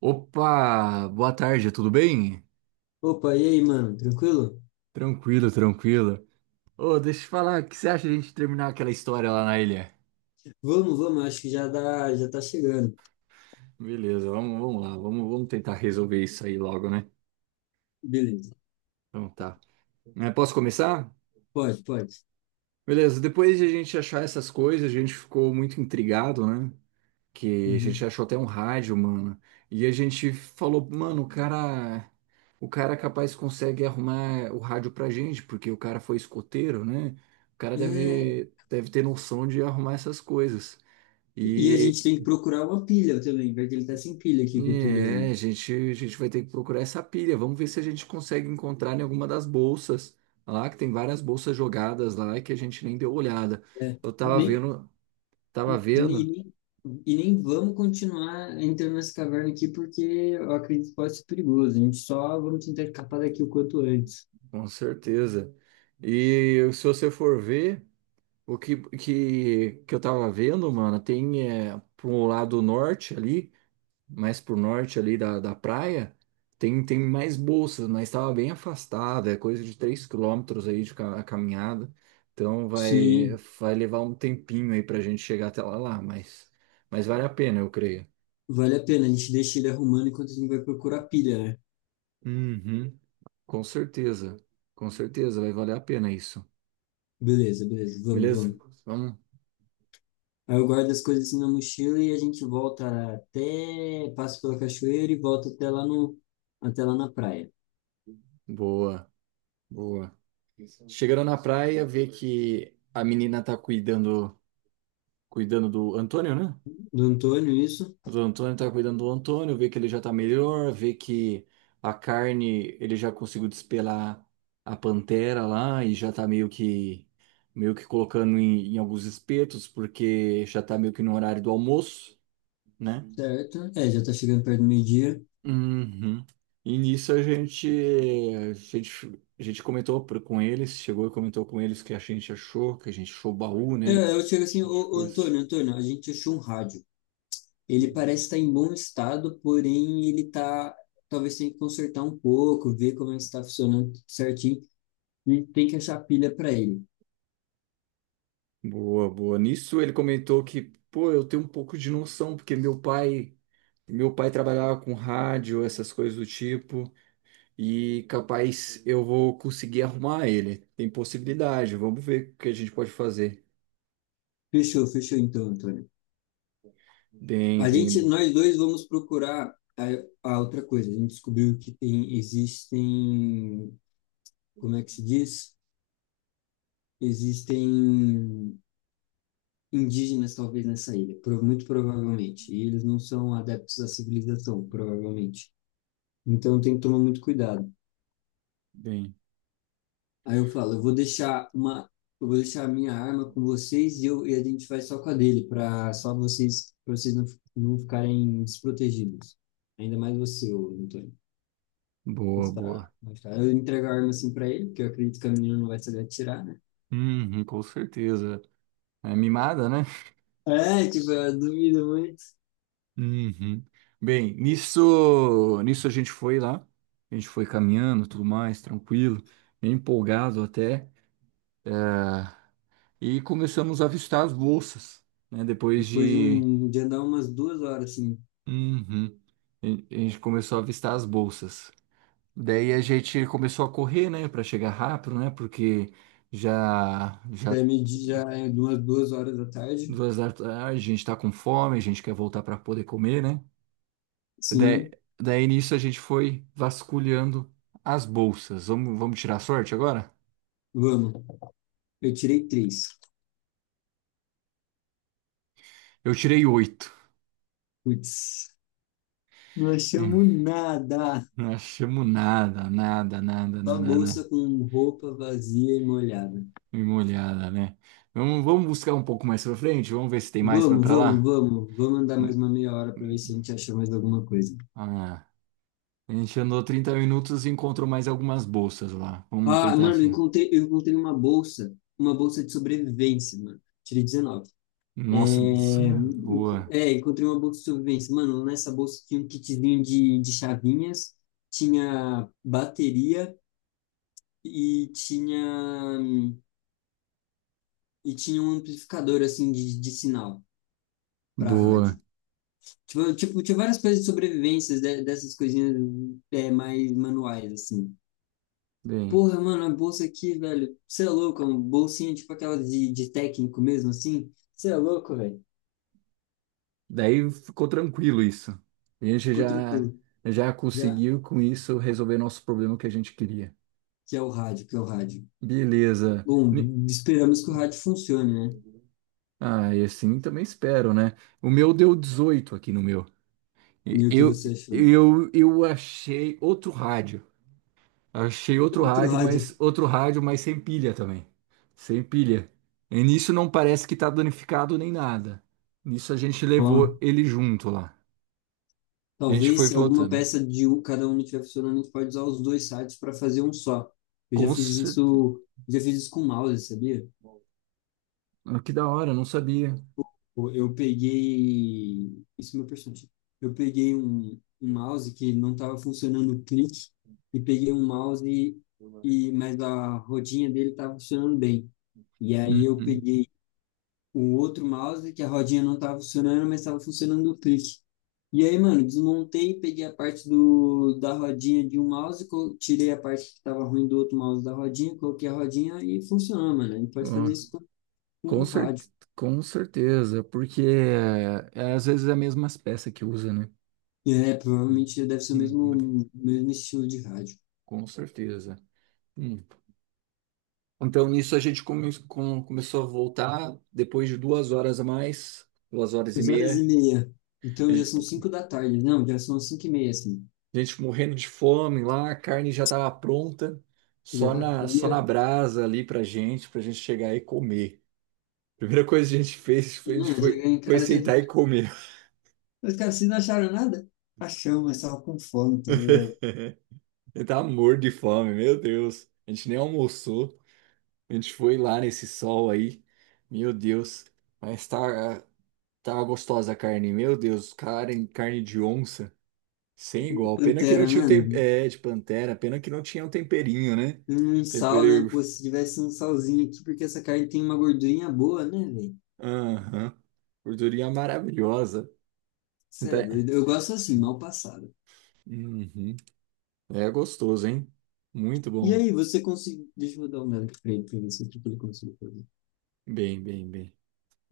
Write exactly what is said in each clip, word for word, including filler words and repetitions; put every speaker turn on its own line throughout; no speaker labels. Opa, boa tarde, tudo bem?
Opa, e aí, mano? Tranquilo?
Tranquilo, tranquilo. Ô, deixa eu te falar, o que você acha de a gente terminar aquela história lá na ilha?
Vamos, vamos, acho que já dá, já tá chegando.
Beleza, vamos, vamos lá, vamos, vamos tentar resolver isso aí logo, né?
Beleza.
Então tá. É, posso começar?
Pode, pode.
Beleza, depois de a gente achar essas coisas, a gente ficou muito intrigado, né? Que a gente
Uhum.
achou até um rádio, mano. E a gente falou, mano, o cara, o cara capaz consegue arrumar o rádio pra gente, porque o cara foi escoteiro, né? O cara
É,
deve, deve ter noção de arrumar essas coisas.
e a
E,
gente tem que procurar uma pilha também, porque ele tá sem pilha aqui que eu tô
e é,
olhando.
a gente, a gente vai ter que procurar essa pilha. Vamos ver se a gente consegue encontrar em alguma das bolsas lá, que tem várias bolsas jogadas lá e que a gente nem deu olhada.
É,
Eu tava
nem,
vendo, Tava
nem,
vendo,
nem- e nem vamos continuar entrando nessa caverna aqui, porque eu acredito que pode ser perigoso. A gente só vamos tentar escapar daqui o quanto antes.
com certeza. E se você for ver. O que, que, que eu tava vendo, mano, tem é, pro lado norte ali, mais pro norte ali da, da praia, tem, tem mais bolsas, mas tava bem afastada, é coisa de três quilômetros aí de ca- caminhada. Então vai,
Sim,
vai levar um tempinho aí pra gente chegar até lá, lá, mas, mas vale a pena, eu creio.
vale a pena. A gente deixa ele arrumando enquanto a gente vai procurar pilha, né?
Uhum, com certeza, com certeza, vai valer a pena isso.
Beleza, beleza. Vamos,
Beleza?
vamos.
Vamos?
Aí eu guardo as coisas assim na mochila e a gente volta até, passa pela cachoeira e volta até lá no, até lá na praia.
Boa, boa. Chegaram na praia, vê que a menina tá cuidando, cuidando do Antônio, né?
Do Antônio, isso,
O Antônio tá cuidando do Antônio, vê que ele já tá melhor, vê que a carne, ele já conseguiu despelar a pantera lá e já tá meio que meio que colocando em, em alguns espetos, porque já tá meio que no horário do almoço, né?
certo? É, já tá chegando perto do meio-dia.
Uhum. E nisso a gente, a gente, a gente comentou pro- com eles, chegou e comentou com eles que a gente achou, que a gente achou o baú, né?
É, eu chego
A
assim, ô,
gente
ô,
pôs...
Antônio, Antônio, a gente achou um rádio. Ele parece estar em bom estado, porém ele tá, talvez tenha que consertar um pouco, ver como é que está funcionando tudo certinho. E tem que achar a pilha para ele.
Boa, boa. Nisso ele comentou que, pô, eu tenho um pouco de noção, porque meu pai, meu pai trabalhava com rádio, essas coisas do tipo, e capaz eu vou conseguir arrumar ele. Tem possibilidade, vamos ver o que a gente pode fazer.
Fechou, fechou então, Antônio.
Bem,
A gente,
bem,
nós dois vamos procurar a, a outra coisa. A gente descobriu que tem, existem, como é que se diz? Existem indígenas, talvez, nessa ilha, pro- muito provavelmente. E eles não são adeptos à civilização, provavelmente. Então tem que tomar muito cuidado.
bem.
Aí eu falo, eu vou deixar uma, eu vou deixar a minha arma com vocês e, eu, e a gente vai só com a dele, para só vocês, pra vocês não, fi- não ficarem desprotegidos. Ainda mais você, ô Antônio.
Boa,
Está,
boa.
está. Eu entrego a arma assim pra ele, porque eu acredito que a menina não vai saber atirar, né?
Uhum, com certeza. É mimada, né?
É, tipo, eu duvido muito.
Uhum. Bem, nisso, nisso a gente foi lá, a gente foi caminhando, tudo mais, tranquilo, bem empolgado até, é, e começamos a avistar as bolsas, né? Depois
Depois de
de
um de andar umas duas horas, assim,
uhum, a a gente começou a avistar as bolsas. Daí a gente começou a correr, né, para chegar rápido, né? Porque já já
daí medir já é umas duas horas da tarde,
duas da tarde, a gente tá com fome, a gente quer voltar para poder comer, né? Daí,
sim,
daí nisso a gente foi vasculhando as bolsas. Vamos, vamos tirar a sorte agora?
vamos. Eu tirei três.
Eu tirei oito.
Putz, não
Hum,
achamos nada.
não achamos nada, nada, nada,
Só
nada,
bolsa
nada.
com roupa vazia e molhada.
Dei uma olhada, né? Vamos, vamos buscar um pouco mais pra frente? Vamos ver se tem mais pra
Vamos,
pra
vamos,
lá?
vamos. Vamos andar mais
Hum,
uma meia hora pra ver se a
hum.
gente acha mais alguma coisa.
Ah, a gente andou trinta minutos e encontrou mais algumas bolsas lá. Vamos
Ah,
tentar.
mano, eu encontrei, eu encontrei uma bolsa, uma bolsa de sobrevivência, mano. Tirei dezenove. É,
Nossa, isso não é
enco-
boa.
é, encontrei uma bolsa de sobrevivência. Mano, nessa bolsa tinha um kitzinho de, de chavinhas, tinha bateria e tinha, e tinha um amplificador, assim, de, de sinal para rádio.
Boa.
Tipo, tipo, tinha várias coisas de sobrevivência, de- dessas coisinhas é, mais manuais, assim.
Bem.
Porra, mano, a bolsa aqui, velho, você é louco, é uma bolsinha tipo aquela de, de técnico mesmo, assim. Você é louco, velho.
Daí ficou tranquilo isso. A gente
Ficou
já
tranquilo.
já
Já,
conseguiu com isso resolver nosso problema que a gente queria.
já é o rádio, que é o rádio.
Beleza. Ni-
Bom, esperamos que o rádio funcione, né?
Ah, e assim também espero, né? O meu deu dezoito aqui no meu. E-
E o que
Eu
você achou?
eu eu achei outro rádio. Achei outro
Outro
rádio,
rádio.
mas outro rádio, mas sem pilha também. Sem pilha. E nisso não parece que tá danificado nem nada. Nisso a gente levou
Bom,
ele junto lá. A gente foi
talvez se alguma
voltando.
peça de um, cada um não estiver funcionando, a gente pode usar os dois sites para fazer um só. Eu já
Com
fiz
certeza.
isso, já fiz isso com mouse, sabia?
Ah, que da hora, não sabia.
Eu, eu peguei, isso é meu personagem. Eu peguei um, um
Bom,
mouse que não estava funcionando o clique e peguei um mouse e,
eu acho.
e mas a rodinha dele estava funcionando bem. E aí eu
Uhum.
peguei o outro mouse, que a rodinha não tava funcionando, mas tava funcionando o clique. E aí, mano, desmontei, peguei a parte do, da rodinha de um mouse, co- tirei a parte que tava ruim do outro mouse da rodinha, coloquei a rodinha e funciona, mano. A gente pode fazer
Ó,
isso com, com o
com cer
rádio.
Com certeza, porque é, às vezes é a mesma peça que usa, né?
É, provavelmente deve ser o
Uhum.
mesmo, mesmo estilo de rádio.
Com certeza. Hum. Então, nisso a gente come- com- começou a voltar depois de duas horas a mais, duas horas e
Duas horas e
meia.
meia.
A
Então já
gen-
são cinco da tarde. Não, já são cinco e meia, assim.
a gente morrendo de fome lá, a carne já estava pronta,
Já
só
tá
na, só na
fria.
brasa ali pra gente, pra gente chegar e comer. A primeira coisa que a gente fez foi, a gente
Não, chegar
foi,
em
foi
casa que a
sentar e
gente...
comer.
Mas, cara, vocês não acharam nada? Achamos, mas tava com fome, tá ligado?
Ele tá morto de fome, meu Deus. A gente nem almoçou. A gente foi lá nesse sol aí. Meu Deus. Mas tá, tá gostosa a carne. Meu Deus, carne, carne de onça. Sem igual. Pena que não
Pantera,
tinha um
mano.
tem... É, de pantera. Pena que não tinha um temperinho, né?
Um sal, né?
Tempero.
Pô, se tivesse um salzinho aqui, porque essa carne tem uma gordurinha boa, né, velho?
Aham. Gordurinha maravilhosa.
Cê é
Até-
doido. Eu gosto assim, mal passado.
Uhum. É gostoso, hein? Muito
E
bom.
aí, você conseguiu. Deixa eu dar uma olhada aqui pra ele, pra ver se o que que ele conseguiu fazer.
Bem, bem, bem.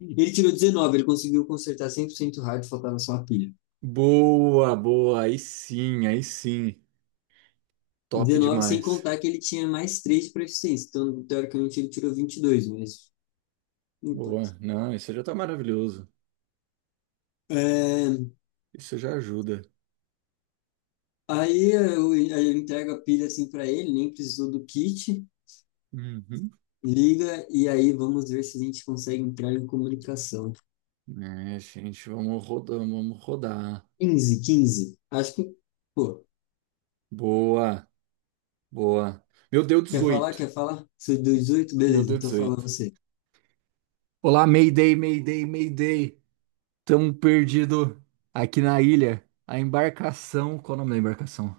Ele tirou dezenove, ele conseguiu consertar cem por cento hard, faltava só a pilha.
Boa, boa. Aí sim, aí sim. Top
dezenove, sem
demais.
contar que ele tinha mais três para eficiência. Então, teoricamente, ele tirou vinte e dois, mas não importa.
Boa. Não, isso já tá maravilhoso.
É,
Isso já ajuda.
Aí eu, aí eu entrego a pilha assim para ele, nem precisou do kit.
Uhum.
Liga e aí vamos ver se a gente consegue entrar em comunicação.
É, gente, vamos rodar, vamos rodar.
Quinze, quinze. Acho que, pô,
Boa, boa. Meu deu
quer falar?
dezoito.
Quer falar? Sou dezoito?
Meu
Beleza,
deu
então fala
dezoito.
você.
Olá, Mayday, Mayday, Mayday. Tamo perdido aqui na ilha. A embarcação. Qual o nome da embarcação?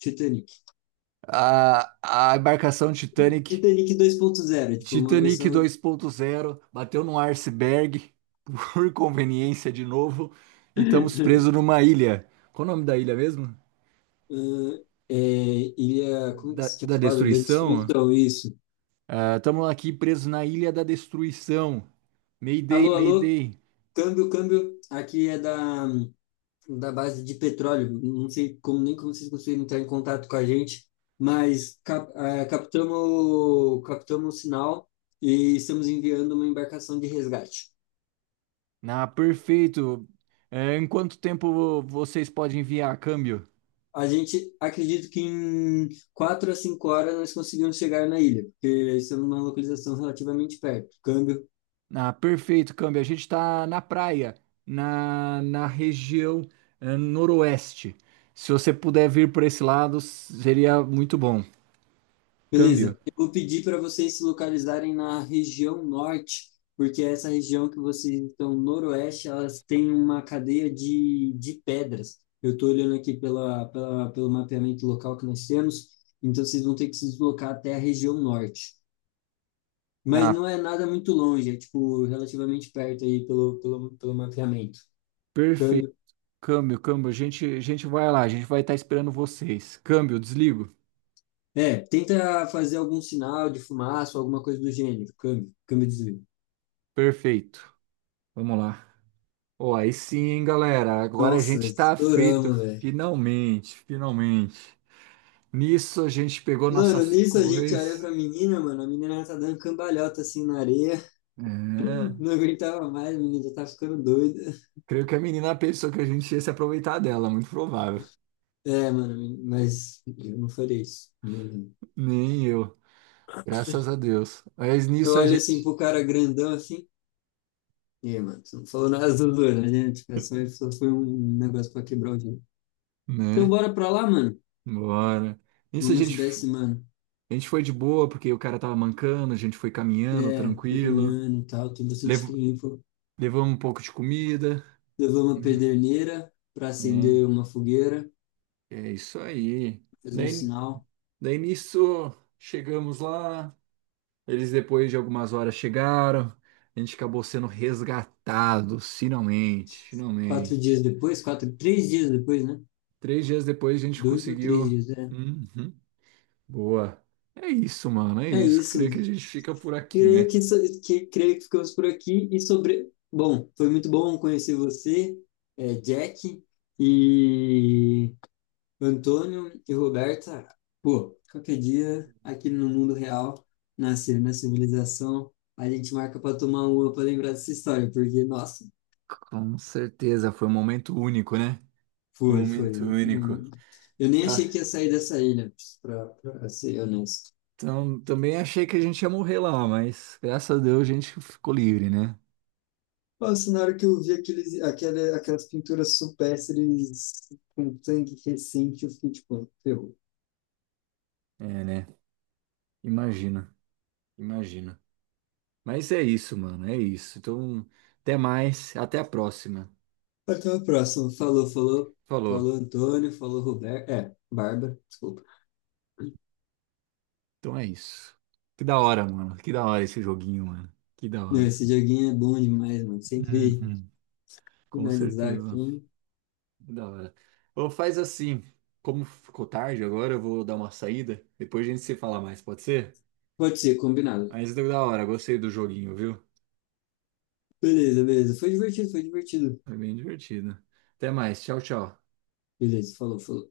Titanic.
A, a embarcação Titanic
Titanic dois ponto zero tipo, uma
Titanic
versão.
dois ponto zero bateu num iceberg por conveniência de novo e estamos presos numa ilha. Qual o nome da ilha mesmo?
Ah, é, ilha. Como que
Da,
você tinha
da
falado? Da
destruição?
destruição, isso.
Ah, estamos aqui presos na ilha da destruição. Mayday,
Alô, alô?
Mayday.
Câmbio, câmbio. Aqui é da. Da base de petróleo. Não sei como nem como vocês conseguiram entrar em contato com a gente, mas cap, eh, captamos, captamos o sinal e estamos enviando uma embarcação de resgate.
Na perfeito. É, em quanto tempo vocês podem enviar câmbio?
A gente acredita que em quatro a cinco horas nós conseguimos chegar na ilha, porque estamos numa localização relativamente perto. Câmbio.
Ah, perfeito, câmbio. A gente está na praia, na, na região eh, noroeste. Se você puder vir por esse lado, seria muito bom. Câmbio.
Beleza, eu vou pedir para vocês se localizarem na região norte, porque essa região que vocês estão noroeste, elas têm uma cadeia de, de pedras. Eu estou olhando aqui pela, pela, pelo mapeamento local que nós temos, então vocês vão ter que se deslocar até a região norte. Mas
Ah,
não é nada muito longe, é tipo relativamente perto aí pelo, pelo, pelo mapeamento.
perfeito.
Câmbio.
Câmbio, câmbio. A gente, a gente vai lá, a gente vai estar esperando vocês. Câmbio, desligo.
É, tenta fazer algum sinal de fumaça, alguma coisa do gênero. Câmbio, câmbio de desvio.
Perfeito. Vamos lá. Ó, aí sim, hein, galera. Agora a
Nossa,
gente está feito.
estouramos, velho.
Finalmente, finalmente. Nisso a gente pegou
Mano,
nossas
nisso a gente olha
coisas.
pra menina, mano. A menina tá dando cambalhota assim na areia.
É.
Não aguentava mais, a menina já tá ficando doida.
Creio que a menina pensou que a gente ia se aproveitar dela, muito provável.
É, mano, mas eu não faria isso. Eu
Nem eu, graças a Deus. Mas
eu
nisso a
olho assim
gente,
pro cara grandão assim. E aí, mano, você não falou nada do doido, né? Tipo, é só, só foi um negócio pra quebrar o gelo. Então
né?
bora pra lá, mano.
Bora. Nisso a
Vamos
gente,
ajudar esse mano.
a gente foi de boa, porque o cara tava mancando, a gente foi caminhando
É, foi
tranquilo.
caminhando e tal, tem bastante
Lev-
tempo.
Levamos um pouco de comida.
Levou uma pederneira pra
É,
acender uma fogueira,
é isso aí.
fazer um
Daí,
sinal.
daí nisso chegamos lá. Eles depois de algumas horas chegaram. A gente acabou sendo resgatado, finalmente,
Quatro dias
finalmente.
depois, quatro, três dias depois, né?
Três dias depois a gente
Dois ou três
conseguiu.
dias, é.
Uhum. Boa. É isso, mano. É
É
isso. Creio que a
isso.
gente fica por aqui,
Creio
né?
que, so- que, creio que ficamos por aqui. E sobre. Bom, foi muito bom conhecer você, é, Jack, e Antônio e Roberta. Pô, qualquer dia, aqui no mundo real, na, ci- na civilização, a gente marca para tomar uma para lembrar dessa história, porque, nossa,
Com certeza. Foi um momento único, né? Foi um
foi,
momento
foi.
único.
Hum. Eu nem
Ah,
achei que ia sair dessa ilha, para ser honesto.
então, também achei que a gente ia morrer lá, mas graças a Deus a gente ficou livre, né?
Nossa, na hora que eu vi aqueles, aquela aquelas pinturas supérstires com sangue recente, eu fiquei tipo, ferrou.
É, né? Imagina. Imagina. Mas é isso, mano. É isso. Então, até mais. Até a próxima.
Até a próxima. Falou, falou.
Falou.
Falou Antônio, falou Roberto. É, Bárbara, desculpa.
Então é isso. Que da hora, mano. Que da hora esse joguinho, mano. Que da
Meu,
hora.
esse joguinho é bom demais, mano. Sempre
Uhum. Com
finalizar aqui.
certeza. Da hora. Ou faz assim, como ficou tarde agora, eu vou dar uma saída. Depois a gente se fala mais, pode ser?
Pode ser, combinado.
Mas deu da hora, gostei do joguinho, viu?
Beleza, beleza. Foi divertido, foi divertido.
Foi bem divertido. Até mais, tchau, tchau.
Beleza, falou, falou.